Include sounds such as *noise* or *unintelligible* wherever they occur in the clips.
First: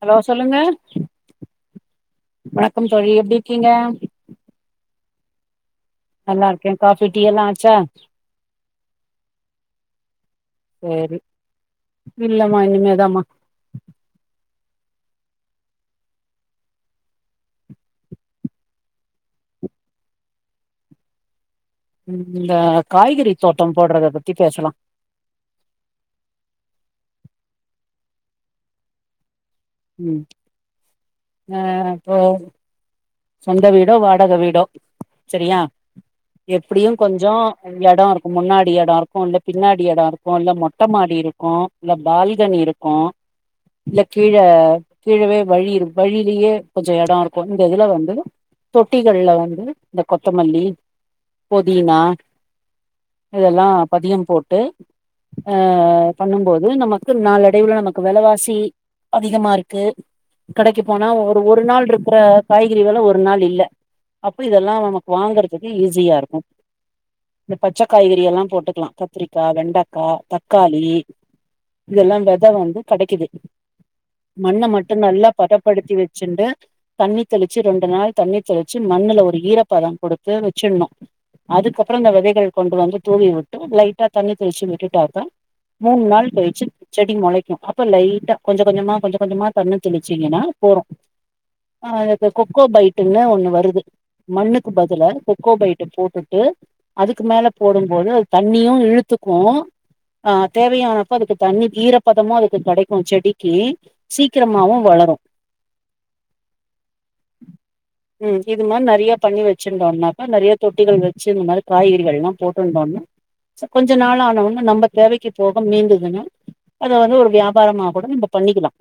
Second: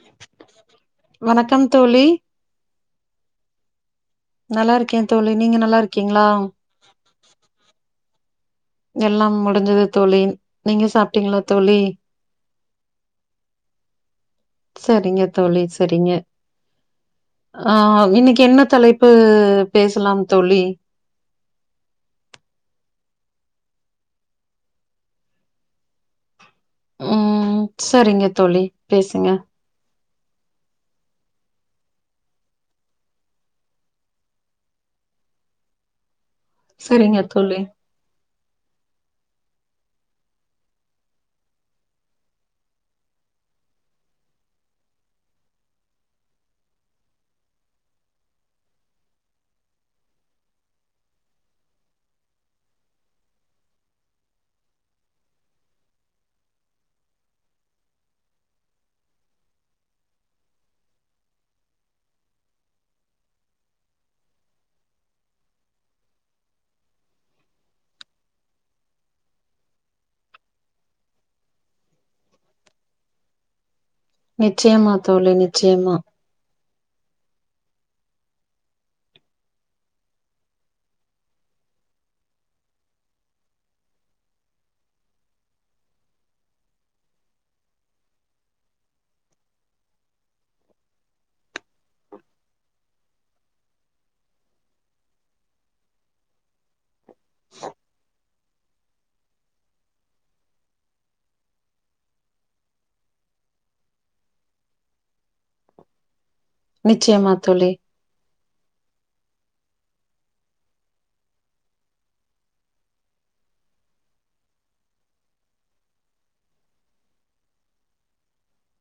Hello சொல்லுங்க வணக்கம் தோழி வணக்கம் தோழி எப்படி இருக்கீங்க நல்லா இருக்கேன் தோழி நீங்க நல்லா இருக்க நல்லா இருக்கேன் காபி டீ எல்லாம் ஆச்சா எல்லாம் முடிஞ்சது தோழி நீங்க சேரி சாப்பிட்டீங்களா தோழி இல்லமா இனிமேதாமா செரிங்க தோழி செரிங்க ஆஹ இன்னைக்கு என்ன தலைப்பு பேசலாம் தோழி உம் இந்த காய்கறி தோட்டம் போட்றத பத்தி பேசலாம் உம் செரிங்க தோழி பேசுங்க உம் ஆஹ இப்போ சொந்த வீடோ வாடக வீடோ செரியா எப்படியும் சரிங்க கொஞ்சம் தோழி. இடம் இருக்கும் முன்னாடி இடம் இருக்கும் ல்ல பின்னாடி இடம் இருக்கும் இல்ல மொட்டை மாடி இருக்கும் இல்ல பால்கனி இருக்கும் இல்ல கீழே கீழே வழி வழியிலேயே கொஞ்ச இடம் இருக்கும் இந்த இதுல வந்து தொட்டிகள்ல வந்து இந்த கொத்தமல்லி புதினா இதெல்லாம் பதியம் போட்டு பண்ணும்போது நமக்கு நாளடைவுள்ள நமக்கு விலைவாசி அதிகமா இருக்கு கிடைக்கு போனா ஒரு ஒரு நாள் இருக்கிற காய் கறி கறிவெலை ஒரு நாள் இல்ல அப்போ இதெல்லாம் நமக்கு வாங்கறதுக்கு ஈஸியா இருக்கும் இந்த பச்சை காய்கறி எல்லாம் போட்டுக்கலாம் கத்திரிக்காய் வெண்டைக்காய் தக்காளி இதெல்லாம் வெதை வந்து கெடைக்குது மண்ணை நிச்சயமா மட்டும் நல்லா தோழி பதப்படுத்தி நிச்சயமா வச்சுண்டு தண்ணி தெளிச்சு ரெண்டு நாள் தண்ணி தெளிச்சு மண்ணுல ஒரு ஈரப்பதம் கொடுத்து வச்சிடணும் அதுக்கப்புறம் இந்த விதைகள் கொண்டு வந்து தூவி விட்டு லைட்டா தண்ணி தெளிச்சு விட்டுட்டாக்க மூணு நாள் கழிச்சு செடி முளைக்கும் அப்ப ட்டா கொஞ்சம் கொஞ்சமா கொஞ்சம் கொஞ்சமா தண்ணி தெளிச்சீங்கன்னா போதும் இந்த கொக்கோ பைட்டுன்னு ஒண்ணு வருது மண்ணுக்கு பதிலா கொக்கோ பைட்டு போட்டுட்டு அதுக்கு மேல போடும்போது அது தண்ணியும் இழுத்துக்கும் ஆஹ தேவையானப்போ அதுக்கு தண்ணி ஈரப்பதமும் அதுக்கு கிடைக்கும் செடிக்கு சீக்கிரமாவும் வளரும் நிச்சயமா தோழி. உம் இது மாரி நெறைய தல்லி வசிருந்தோனாகா நெறய தொட்டிகள் வச்சு இந்த மாரி காய்கறிகலாம் போட்டுனோம்னா கொஞ்ச நாள்வாஒன்னா நம்ம தேவைகு போக மீந்துனா அத வந்து ஒரு வியாபாரமா கூட நம்ம பண்ணிக் கலாம்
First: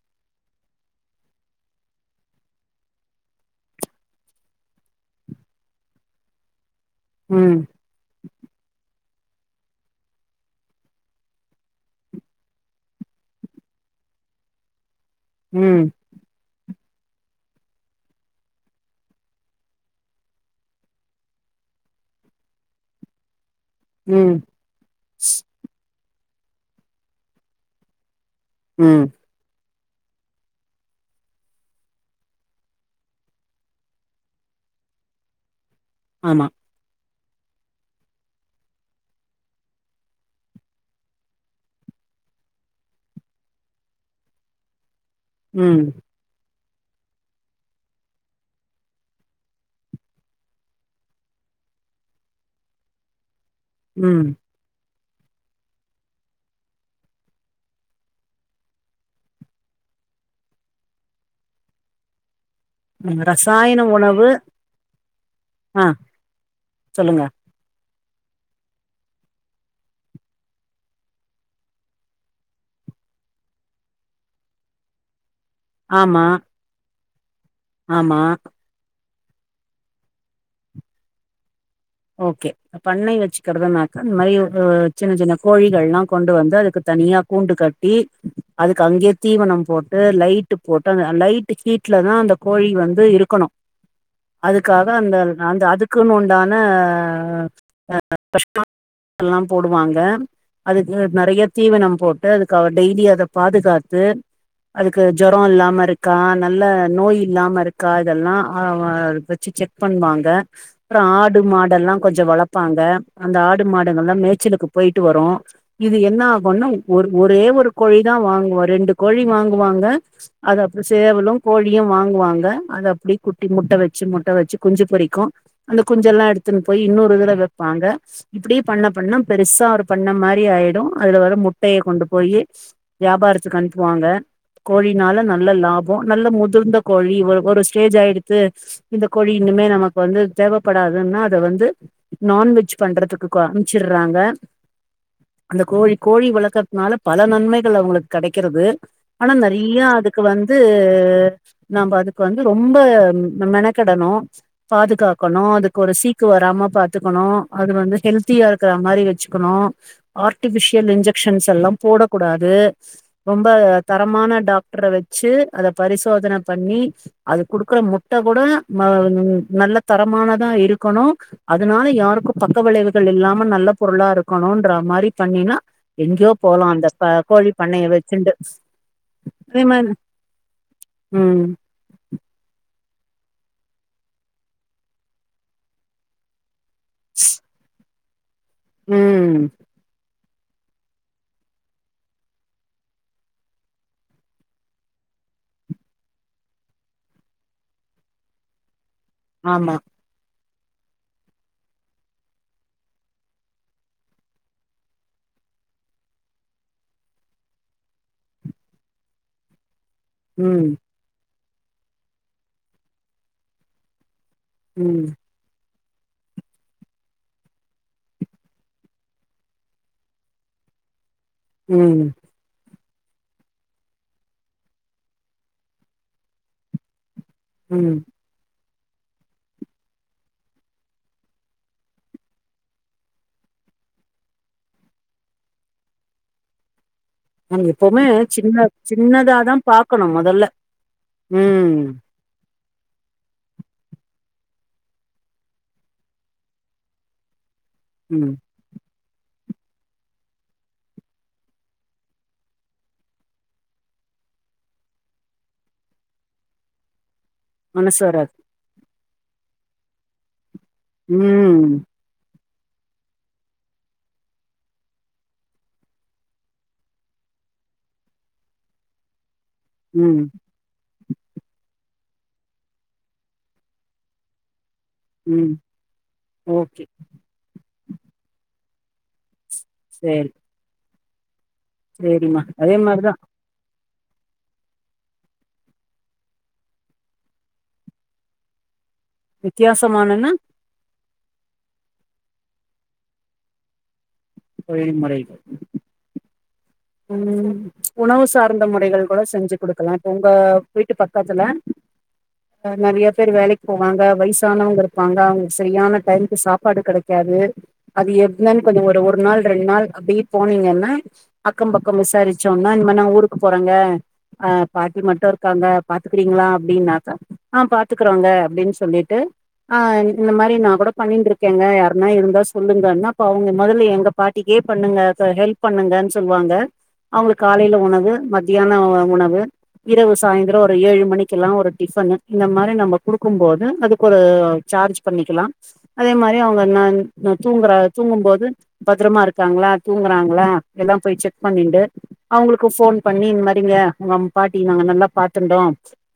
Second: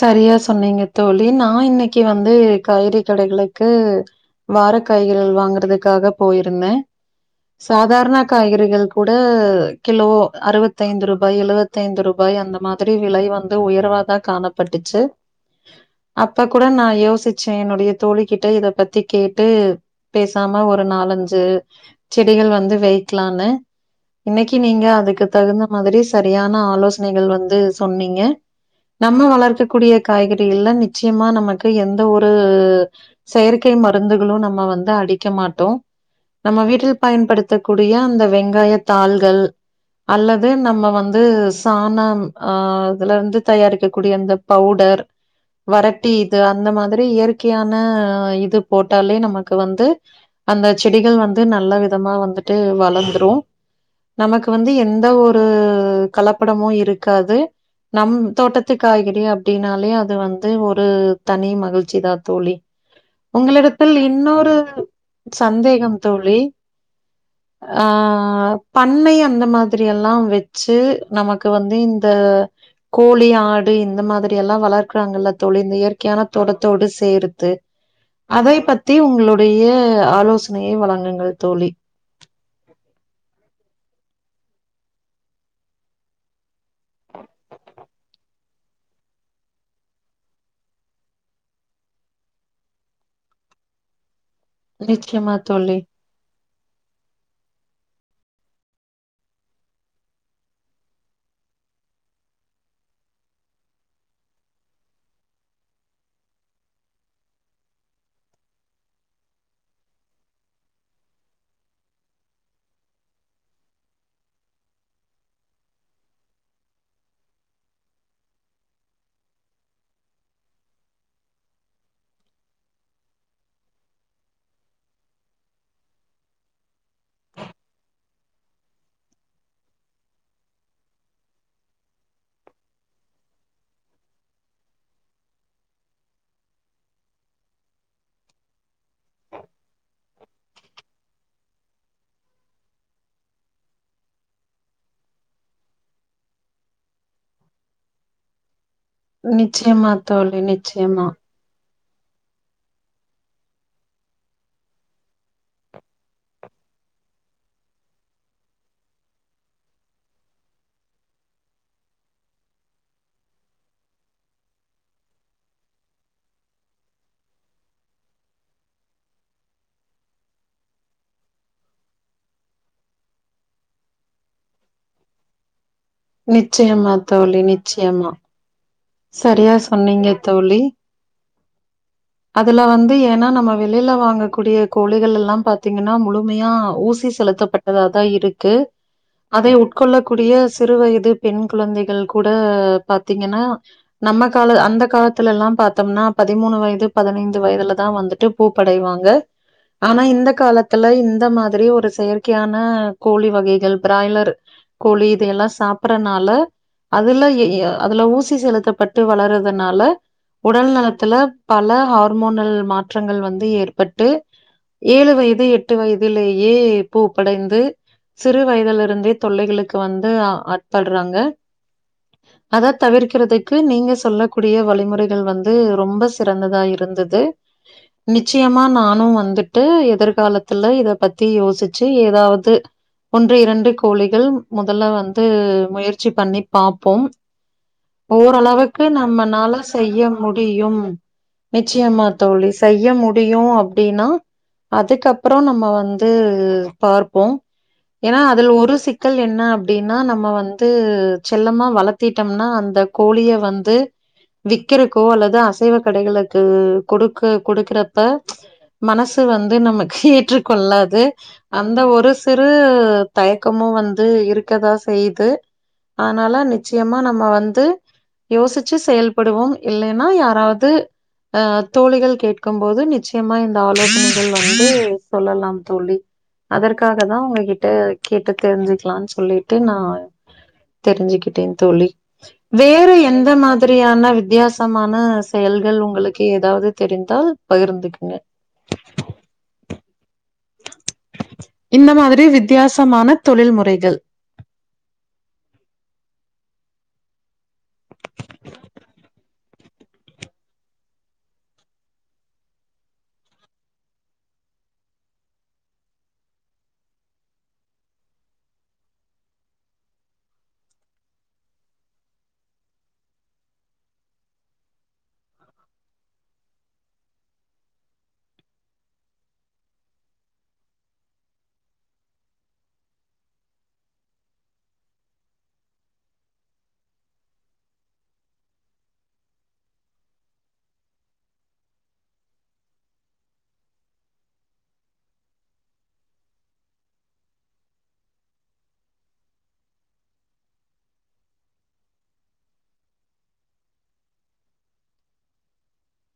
சரியா சொன்னிங்க தோழி நாயின்னைக்கு வந்து காய்கறி கடைகளுக்கு வார காய்கறிகள் வாங்குறதுக்காக போயிருந்தேன் ம் சாதரண காய்கறிகள் கூட கிலோ அறுபத்தைஐந்து ரூபாய் எழுபத்தைந்து ரூபாய் அந்த மாதிரி விலை வந்து உயர்வாதான் காண பட்டிச்சு உம் இப்ப கூட நான் யோசிச்சேன் என்னுடைய தோழி கிட்ட இத பத்தி கேட்டு பேசாம ஒரு நாலஞ்சு செடிகள் வந்து வைக்கலான்னு ம் இன்னக்கி நீங்க அதுக்கு தகுந்த மாதிரி சரியான ஆலோசனைகள் வந்து சொன்னீங்க ம் நம்ம வளர் க்ககூடிய காய்கறிகல்லா நிச்சயமா நமக்கு எந்த ஒரு செயற்கை மருந்துகளு நம்ம வந்து அடிக்க மாட்டொ ஆமா. நம்ம வீட்டில் பயன்படுத்தக்கூடிய அந்த வெங்காய தாள்கள் அல்லது நம்ம வந்து சாணம் அ அதுலருந்து தயாரிக்கக்கூடிய அந்த பவுடர் ம், வறட்டி இது அ ந்த மாதிரி இயற்கையான இது போட்டாலே நமக்கு வந்து அந்த செடிகள் வந்து நல்ல விதமா வந்துட்டு வளந்துரு ம், நமக்கு வந்து எந் த ஒரு கலப்படமு இருக்காது நம் தோட்டத்து காய்கறி அப் டின்னாலே அது வந்து ஒரு தனி மகிழ்ச்சி தா தோழி ம். ரசாயன உங்களிடத்தில் உணவு இன்னொரு ஆ சந்தேகம் தோழி சொல்லுங்க. அ பண்ணை அந்த மாதிரி எல்லா வச்சு நமக்கு வந்து இந்த கோழி ஆடு இந்த மாதி ரி எல்லா வளர்க்கிறாங்கல்ல தோழி இந்த ஆமா, இயற்கையான தோட்டத்தோடு சேர் த்து ஆமா. அதை பத்தி உங் ளுடைய ஆலோசனையை வழங்குங்கள் தோழி ஓகே பண்ணை வச்சுக்குறதுன்னாக்க இந்த மாரி அ சின்ன சின்ன கோழிகள்லா கொண்டு வந்து அதுக்கு தனியா கூண்டு கட்டி அதுக்கு அங்கயே தீவனம் போட்டு லைட்டு போட்டு அந்த லைட் ஹீட்லதா அந்த கோழி வந்து இருக்கணு அதுக்காக அந்த நிச்சயமா அந்த தோழி அதுக்குன் உண்டா ன *inaudible* போடுவாங்க அதுக்கு நெறைய தீவனம் போட்டு அதுக்கு டெய்லி அத பாதுகாத்து அதுக்கு ஜொரொ இல்லாம இருக்கா நல்ல நோய் இல்லாம இருக்கா இதெல்லா அ வ வச்சு செக் பண்ணுவாங்க அப்ற ஆ டு மாடல்லா கொஞ்ச வளப்பாங்க அந்த ஆடு மாடுகள்லா மேச்சலுக்கு போயிட்டு வரு இது என்ன ஆகுன்னா ஒர் ஒரே ஒரு கோழி தா வாங்குவொ ரெண்டு கோழி வாங்குவாங்க அத அப்ற சேவலு கோழியு வாங்குவாங்க அத அப்டி குட்டி முட்ட வச்சு முட்ட வச்சு குஞ்சு பொறிக்கு அந்த குஞ்செல்லா எடுத்துன் போய் இன்னொரு இதுல வப்பாங்க இப்பிடி பண்ண பண்ண பெருசா ஒரு பண்ண மாரி ஆயிடு அதுல வர முட்டைய கொண்டு போயி வியாபாரத்துக்கு அனுப்புவாங்க கோழினால நல்ல லாபொ நல்ல முதிர்ந்த கோழி ஒரு ஸ்டேஜ் ஆயிடுத்து இந்த கோழி இன்னுமே நமக்கு வந்து தேவ படாதுன்னா அத வந்து நான்வெஜ் பண்றதுக்கு க அம்ச்சுர்றாங்க அந்த கோழி கோழி வளக்கற்த்னால பல நன்மைகள் அவுங்களுக் கெடைக்கிறது ஆனா நெறைய நிச்சயமா அதுக்கு தோழி வந்து நிச்சயமா நாம்ப அதுக்கு வந்து ரொம்ப மெனக்கெடனு பாதுகாக் கணு அதுக்கு ஒரு சீக்கு வராம பாத்துக்கணு அது வந்து ஹெல்தியா இருக்குற மாரி வச்சுகணு ஆர்டிஃபிஷியல் இன்ஜெக்ஷன்ஸ் எல்லா போடகூடாது ரொம்ப தரமான டாக்டர வச்சு அத பரிசோத பண்ணி அது குடுக்குற முட்டகூட ம நல்ல தரமானதா இருக்கணு அதுனால யாருக்கு பக்க விளைவுகள் இல்லாம நல்ல பொருளா இருக்கனுன்ற மாரி பண்ணிணா எங்யோ போலா இந்த நிச்சயமா ப தோழி கோழி பண்ணைய நிச்சயமா வச்சுண்டு சரியா அதே மாரி சொன்னீங்க தோழி ம் அதெல்லா வந்து ஏன்னா நம்ம வெளில வாங்கக்கூடிய கோழிகள் எல்லாம் பாத்தீங்கன்னா முழுமையா ஊசி செலுத்தப்பட்டதா தா இருக் கு ம் அதை உட்கொள்ள கூடிய சிறு வயது பெண் குழந்தைகள் கூட பாத்திங்கன்னா நம்ம கால அந்த காலத்துல எல்லாம் பார்த்தோம்னா பதிமூணு வயது பதினைந்து வயதுலதான் வந்துட்டு பூப்படைவாங்க ங்க ஆமா ஆனா இந்த காலத் த்ல இந்த மாரி ஒரு செயற்கையான கோழி வகைகள் பிராய்லர் கோழி இதல்லா சாப்பறதுனால அதுல ஏஏ அதுல ஊசி செலுத்தப்பட்டு வளர்றதுனால ம் உடல் நலத்துல பல ஹார்மோனல் மாற்றங்கள் வந்து ஏற்பட்டு ஏழு ம் வயது எட் எட்டு வயதிலேயே பூப்படைந்து சிறு வயதலிருந்தே தொல்லைகளுக்கு வந்து ஆட்கொள்றாங்க ம்ம் தவிர்க் இருக்கிறதுக்கு நீங்க சொல்ல கூடிய வழிமுறைகள் வந்து ரொம்ப சிறந்ததா இருந்தது ம் நிச்சயம் ம் நானும் வந்துட்டு எதிர்காலத்துல இத பத்தி யோசிச்சு ஏதாவது ஒன்று இரண்டு கோழிகள் முதல்ல வந்து முயற்சி பண்ணி பாப்போம் நம்ம எப்பவுமே சின்ன ஓரளவுக்கு சின்னதா நம்மனால தா செய்ய பாக்கணு மொதல்ல முடியும் ம் நிச்சயமா தோழி செய்ய முடியும் அப்படின்னா அதுக்கப்புறம் நம்ம வந்தூ பார்ப்போம் ஏன்னா ம் அதுல ஒரு க்கள் என்ன அப்படின்னா நம்ம வந்து செல்லமா வளத்திடோம்னா அந்த ந்த கோழிய வந்து விக்கிறகோ அல்லது அசைவ கடைகளுக்கு கொடு க்கு மனசு கொடுக்குறப வராது மனசு வந்து நமக்கேற்று கொள்ளாது ம் அந்த ஒரு சிறு தயக்கமும் வந்து இருக்கதா செய்து அதனால நிச்சயமா நம்ம வந்து து யோசிச்சு செயல்படுவோம் இல்லைனா ம் யாராவது அஹ் தோழிகள் கேட்கும் போது நிச்சயமா இந்த ஆலோசனைகள் வந்து ம் சொல்லலாம் தோழி ஓகே அதற்காக தான் உங்ககிட்ட கேட்டு தெரிஞ்சு கலான்னு சொல்லி த்து நா சேரி தெரிஞ்சுக்கிட்டேன் தோழி சேரிம்மா அதே வேற மாரிதா எந்த மாதிரி இப்படியான வித்தியாசமான செயல்கள் உங்களுக்கு எதாவது தெரிந்தால் பகிர்ந்துக்குங்க வித்தியாசமானனா இந்த மாதிரி வித்தியாசமான தொழில் முறைகள் தொழில் முறை உஹம் உணவு சார்ந்த முறைகள் கூட செஞ்சு கொடுக்கலாம் இப்ப உங்க வீட்டு பக்கத்துல ஹ நெறைய பேர் வேலைக்கு போவாங்க வயசானவங்க இருப்பாங்க அவங்க சரியான டைமுக்கு சாப்பாடு கிடைக்காது அது எப்பன்னு கொஞ்சம் ஒரு ஒரு நாள் ரெண்டு நாள் அப்படி போனீங்கன்னா அக்கம் பக்கம் விசாரிச்சோம்னா இந்த மாரி நா ஊருக்கு போறங்க அ பாட்டி மட்டு இருக்காங்க பாத்துக்கிறீங்களா அப்டின்னாக்கா ஆ பாத்துக்கறோங்க அப்டின் சொல்லிட்டு ஆ இந்த மாரி நா கூட பண்ணிருந்துருக்கேங்க யாருன்னா இருந்தா சொல்லுங்கன்னாப் அவங்க மொதல்ல எங்க பாட்டிக்கே பண்ணுங்க அத ஹெல்ப் பண்ணுங்கன்ஸ் சொல்லுவாங்க அவங்களுக்கு காலைல உணவு மத்தியான உணவு இரவு சாயந்தரோ ஒரு ஏழு மணிக்கெல்லா ஒரு டிஃபன்னு இந்த மாரி நம்ம குடுக்கும் போது அதுக்கு ஒரு சார்ஜ் பண்ணிக்கலா அதே மாரி அவங்க தூங்குற தூங்கும்போது பத்ரமா இருக்காங்களா தூங்கறாங்களா எல்லா போய் செக் பண்ணிட்டு அவங்களுக்கு ஃபோன் பண்ணி இந்த மாரி இங்க உங்க அம் பாட்டி நாங்க நல்லா பாத்துருந்தோ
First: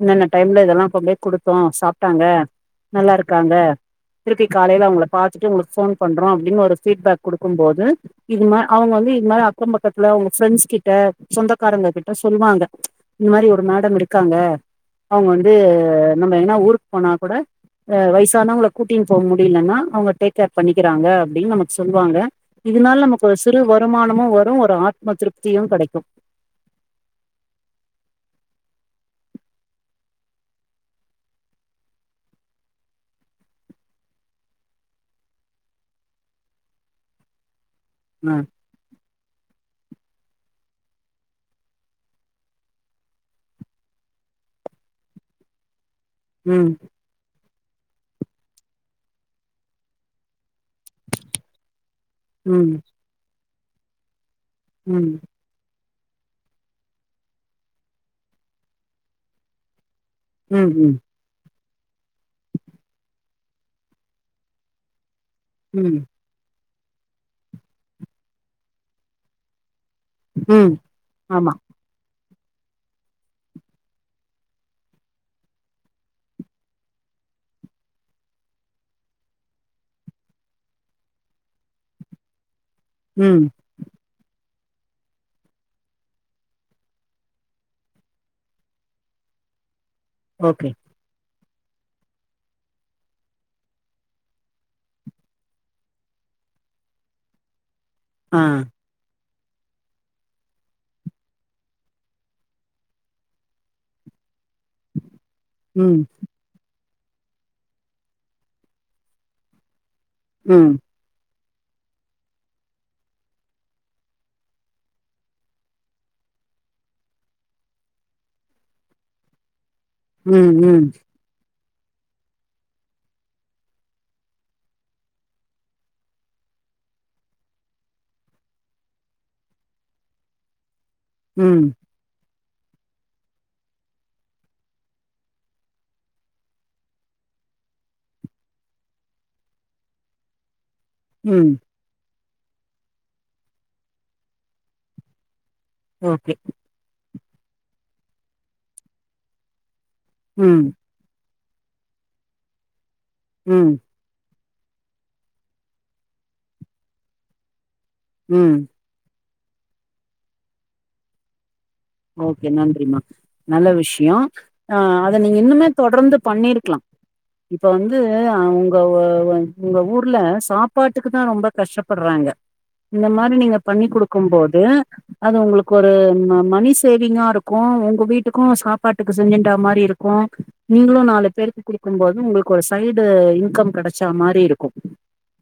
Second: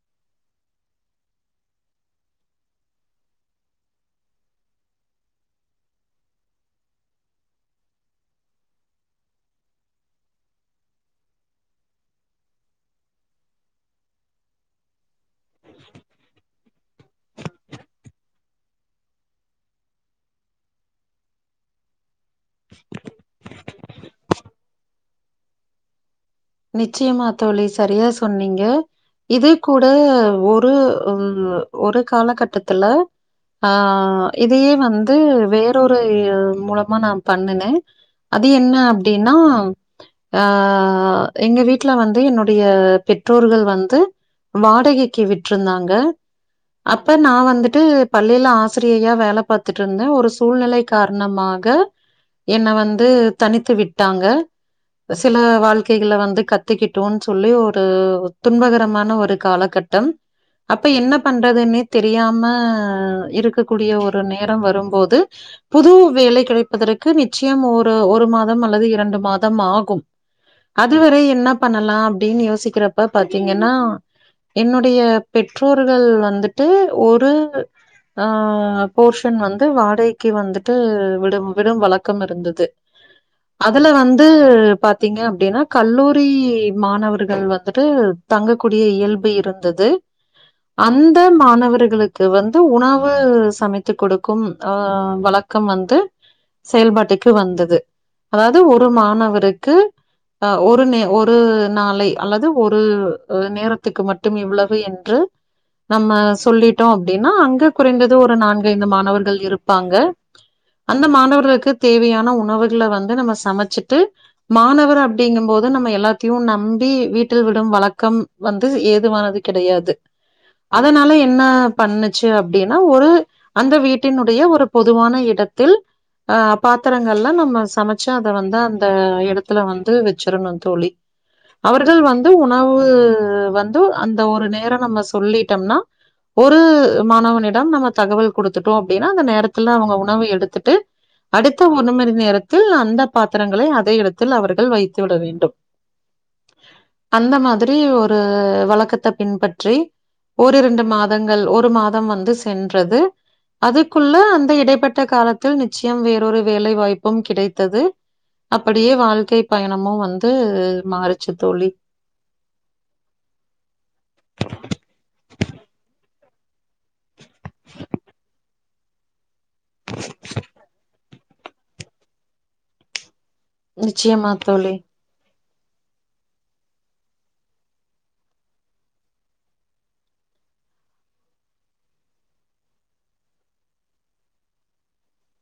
இன்னென்ன டைம்ல இதெல்லா கொண்டு போய் குடுத்தோ சாப்ட்டாங்க நல்லா இருக்காங்க திருப்பி காலைல அவங்கள பாத்துட்டு உங்களுக்கு ஃபோன் பண்றோ அப்டின்னு ஒரு ஃபீட்பேக் குடுக்கும் போது இது மா அவங்க வந்து இது மாரி அக்கம் பக்கத்துல உங்க ஃப்ரெண்ட்ஸ் கிட்ட சொந்தக்காரங்க கிட்ட சொல்வாங்க இந்த மாரி ஒரு மேடம் இருக்காங்க அவுங்க வந்து நம்ம எங்கனா ஊருக் போனா கூட வயசானவங்கள கூட்டின் போக முடியலன்னா அவங்க டேக் ஏர் பண்ணிக்கிறாங்க அப்டின் நமக்கு சொல்வாங்க இதனால நமக்கு சிறு வொர் வருமானமு ஒர்க் ஒரு ஆத்மா திருப்தியு கெடைக்கு நிச்சயமா தோழி சரியா சொன்னீங்க இது கூட ஒரு ஒரு காலகட்டத்துல ஆ இதையே வந்து வேறொரு மூலமா நா பண்ணுனே அ அது என்ன அப்டின்னா ஆ எங்க வீட்ல வந்து என்னுடைய பெற்றோர்கள் வந்து வாடகைக்கு விட்ருந்தாங்க ம் அப்ப நா வந்துட் டு பள்ளில ஆசிரியையா வே பாத்துட்டு இருந்த ஒருஸ் சூழ்நெலை காரணமாக என்ன ம் வந்து தனித்து விட்டாங்க ம் சில வாழ்க் கில வந்து கத்துக்கிட்டோன் சொல்லி ஒரு துன்பகரமான ஒரு காலகட் டம் ம் அப்ப ம் என்ன பண்றதுன்னே தெரியாம இருக்கக்கூடிய ஒரு நேரம் வரும்போது புது ம் வேலை கிடைப் பதற்கு நிச்சியம் ஒரு ஒரு மாதம் அல்லது இரண்டு மாதம் ஆகும் ம் அதுவரை என்ன ஆமா பண்ணலாம் அப்டின் யோசிக்கிறப்ப பாத்தீங்கன்னா என்னுடைய பெற்றோர்கள் வந்துட்டு ஒரு போர்ஷன் வந்து வாடகைக்கு வந்துட்டு விடும் விடும் வழக்கம் இருந்தது ம் அதுல வந்து பாத்தீங்க அப்படின்னா கல்லூரி மாணவர்கள் வந்துட்டு தங்கக்கூடிய இயல்பு இருந்தது ஓகே அந்த மன அவர்களுக்கு வந்து உணவு சமைத்து கொடுக்கும் அ வழக்கம் வந்து செயல்பாட்டுக்கு வந்தது ஆ அதாவது ஒரு மாணவருக் க்கு ஒரு நே ஒரு நாளை அல்லது ஒரு நேரத்துக்கு மட் டும் இவ்வளவு என்று ம் நம்ம சொல்லிட் டோ அப்டின்னா அங்க குறைந்தது ஒரு நான்கு ஐந்து மாணவர்கள் இருப்பாங்க ம் அந்த மாணவர்களுக்கு க்கு தேவையான உணவுகள வந்து நம சமச்சுட்டு மாணவர் அப் ப்டிங்கும் போது நம்ம எல்லாத்தையும் நம்பி வீட்டுல விடும் வழக்கம் வந்து ஏதுவானது கிடையாது து ம் ம் அதனால என்னாப் பண்ணுச்சு அப்டின்னா ஒரு அந்த வீட்டினுடைய ஒரு பொதுவான இடத்தில் ஆ பாத்திரங்கல்லா நம்ம சமச்சு அத வந்த அந்த இடத்துல வந்து வெச் ச்சுரனு தோழி ம் அவர்கள் வந் ந்து உணவு வந்து அந்த ஒரு நேர நம்ம சொல்லிட்டம்னா ஒரு மாணவனிடம் நம்ம தகவல் கொடுத்துட்டோ அப்டின்னா அந்த நேரத்துல அவுங்க உணவு எடுத்துட்டு ம் அடுத்து ஒன்னு மணி நேரத் த்து அந்த பாத்திரங்குளை அதே இடத்தில் அவர்கள் வைத் த்து விட வேண்டும் ஓகே அந்த மாதிரி ஒரு வழக்கத்த பின்பற்றி ஒரு ம் ரெண்டு மாதங் கள் ஒரு மாதம் வந்து சென்றது ம் அதுக்குள்ள அந் இது இடைப்பட்ட காலத்தில் நிச்சியம் வேறொரு வேலை வாய்ப்பும் கிடைத்தது ம் அப்பிடியே வாழ்க்கைப் பயணமு வந்து மாறிச்சு தோழி ஓகே நன்றிமா நல்ல விஷ்யோ ஆ அத நீங்க இன்னுமே தொடர்ந்து பண்ணிருக்குலா இப்ப வந்து அவுங்கவோ உங்க ஊர்ல சாப்பாட்டுக் க்கு தா ரொம்ப கஷ்டப்படுறாங்க இந்த மாரி நீங்க பண்ணி குடுக்கும் நிச்சயமா போது தோழி அது உங்குளுக் கொரு ம மனிஷ் சேவிங்கா இருக்கு உங்க வீட்டுக்கு சாப்பாட்டுக்கு செஞ்சுட்டா மாரி இருக்கு நீங்குளும் நாலு பேருக்கு குடுக்கும் போது உங்குளுக்கு ஒரு சைடு இன்கம் கிடைச்சா மாரி இருக்கும்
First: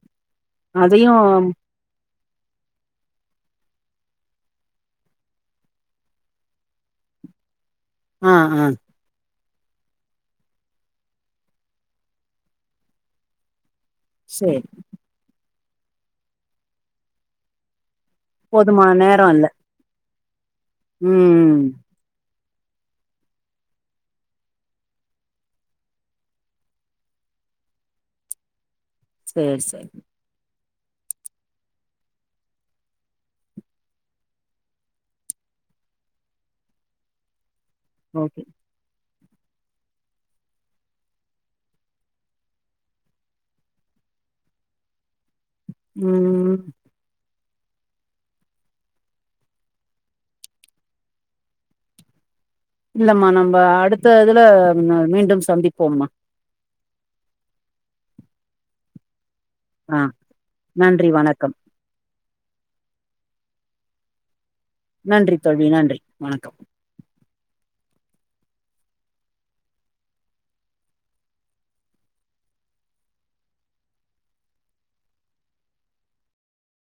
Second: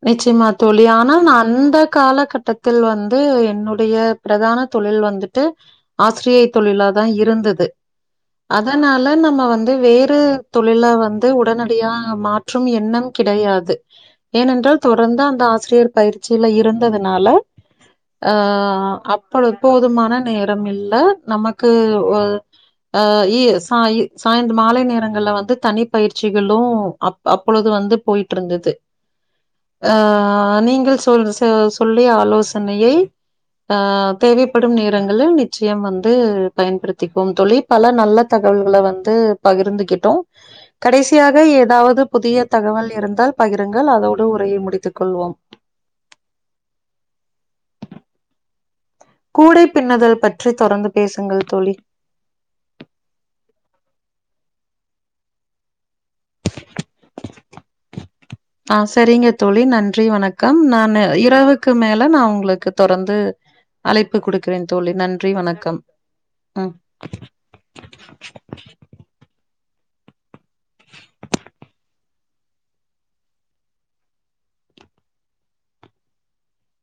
நிச்சியமா தோழி ஆனா நா அந்த காலகட்டத்தில் வந்து என்னூல் பிரிய பிரகான தொழில் வந்துட்டு ஆசிரியை தொழில தா இருந்தது ஆ ஆ அதனால நம்ம வந் வந்து வேறு தொழில வந்து உடனடியா மாற்றும் எண்ணம் கிடையாது சேரி ஏனென்றால் தொடர்ந்து அந்த ஆ சிரியை பயிற்சியில இருந்ததுனால ஆ போதுமான நேரோ அப்பொழு இல்ல இப்போது மன இடம் இல்ல ம் நமக்கு ஒ அ *unintelligible* சாயிர் சாயிந்த மாலை நேரங்கள்ள வந்து தனி பயிற்சிகளு அப் அப்பொழுது வந்து போயிட்ருந்தது சேரி சேரி ஆ நீங் *unintelligible* சொல்லி ஆலோசனையை ஆ தேவைப்படும் நேரங்குளு நிச்சியம் வந்து பயன்படுத்திக்கோம் தோழி பல நல்ல ஓகே தகவல்கள வந்து பகிர்ந்துகிட்டோம் கடைசியாக ஏதாவது புதிய தகவல் இருந்தால் பகிர் ங்கள் அதோடு உரையை முடித்துக் கொள்வோம் ம் கூடை பின்னுதல் பற்றித் தொடர்ந்து பேசுங்கள் தோழி இல்லம்மா நம்ம அடுத்த இதுல மீண்டும் சந்திப்போம்மா ஆ சரிங்கத் தோழி ஆ நன்றி வணக்கம் நான்னு நன்றி வணக்கம் இரவுக்கு மேல நா உங் ளுக்கு தொடர்ந்து அழைப்பு குடுக் றேன் தோழி நன்றி தோழி வணக்கம் நன்றி வணக்கம் ம்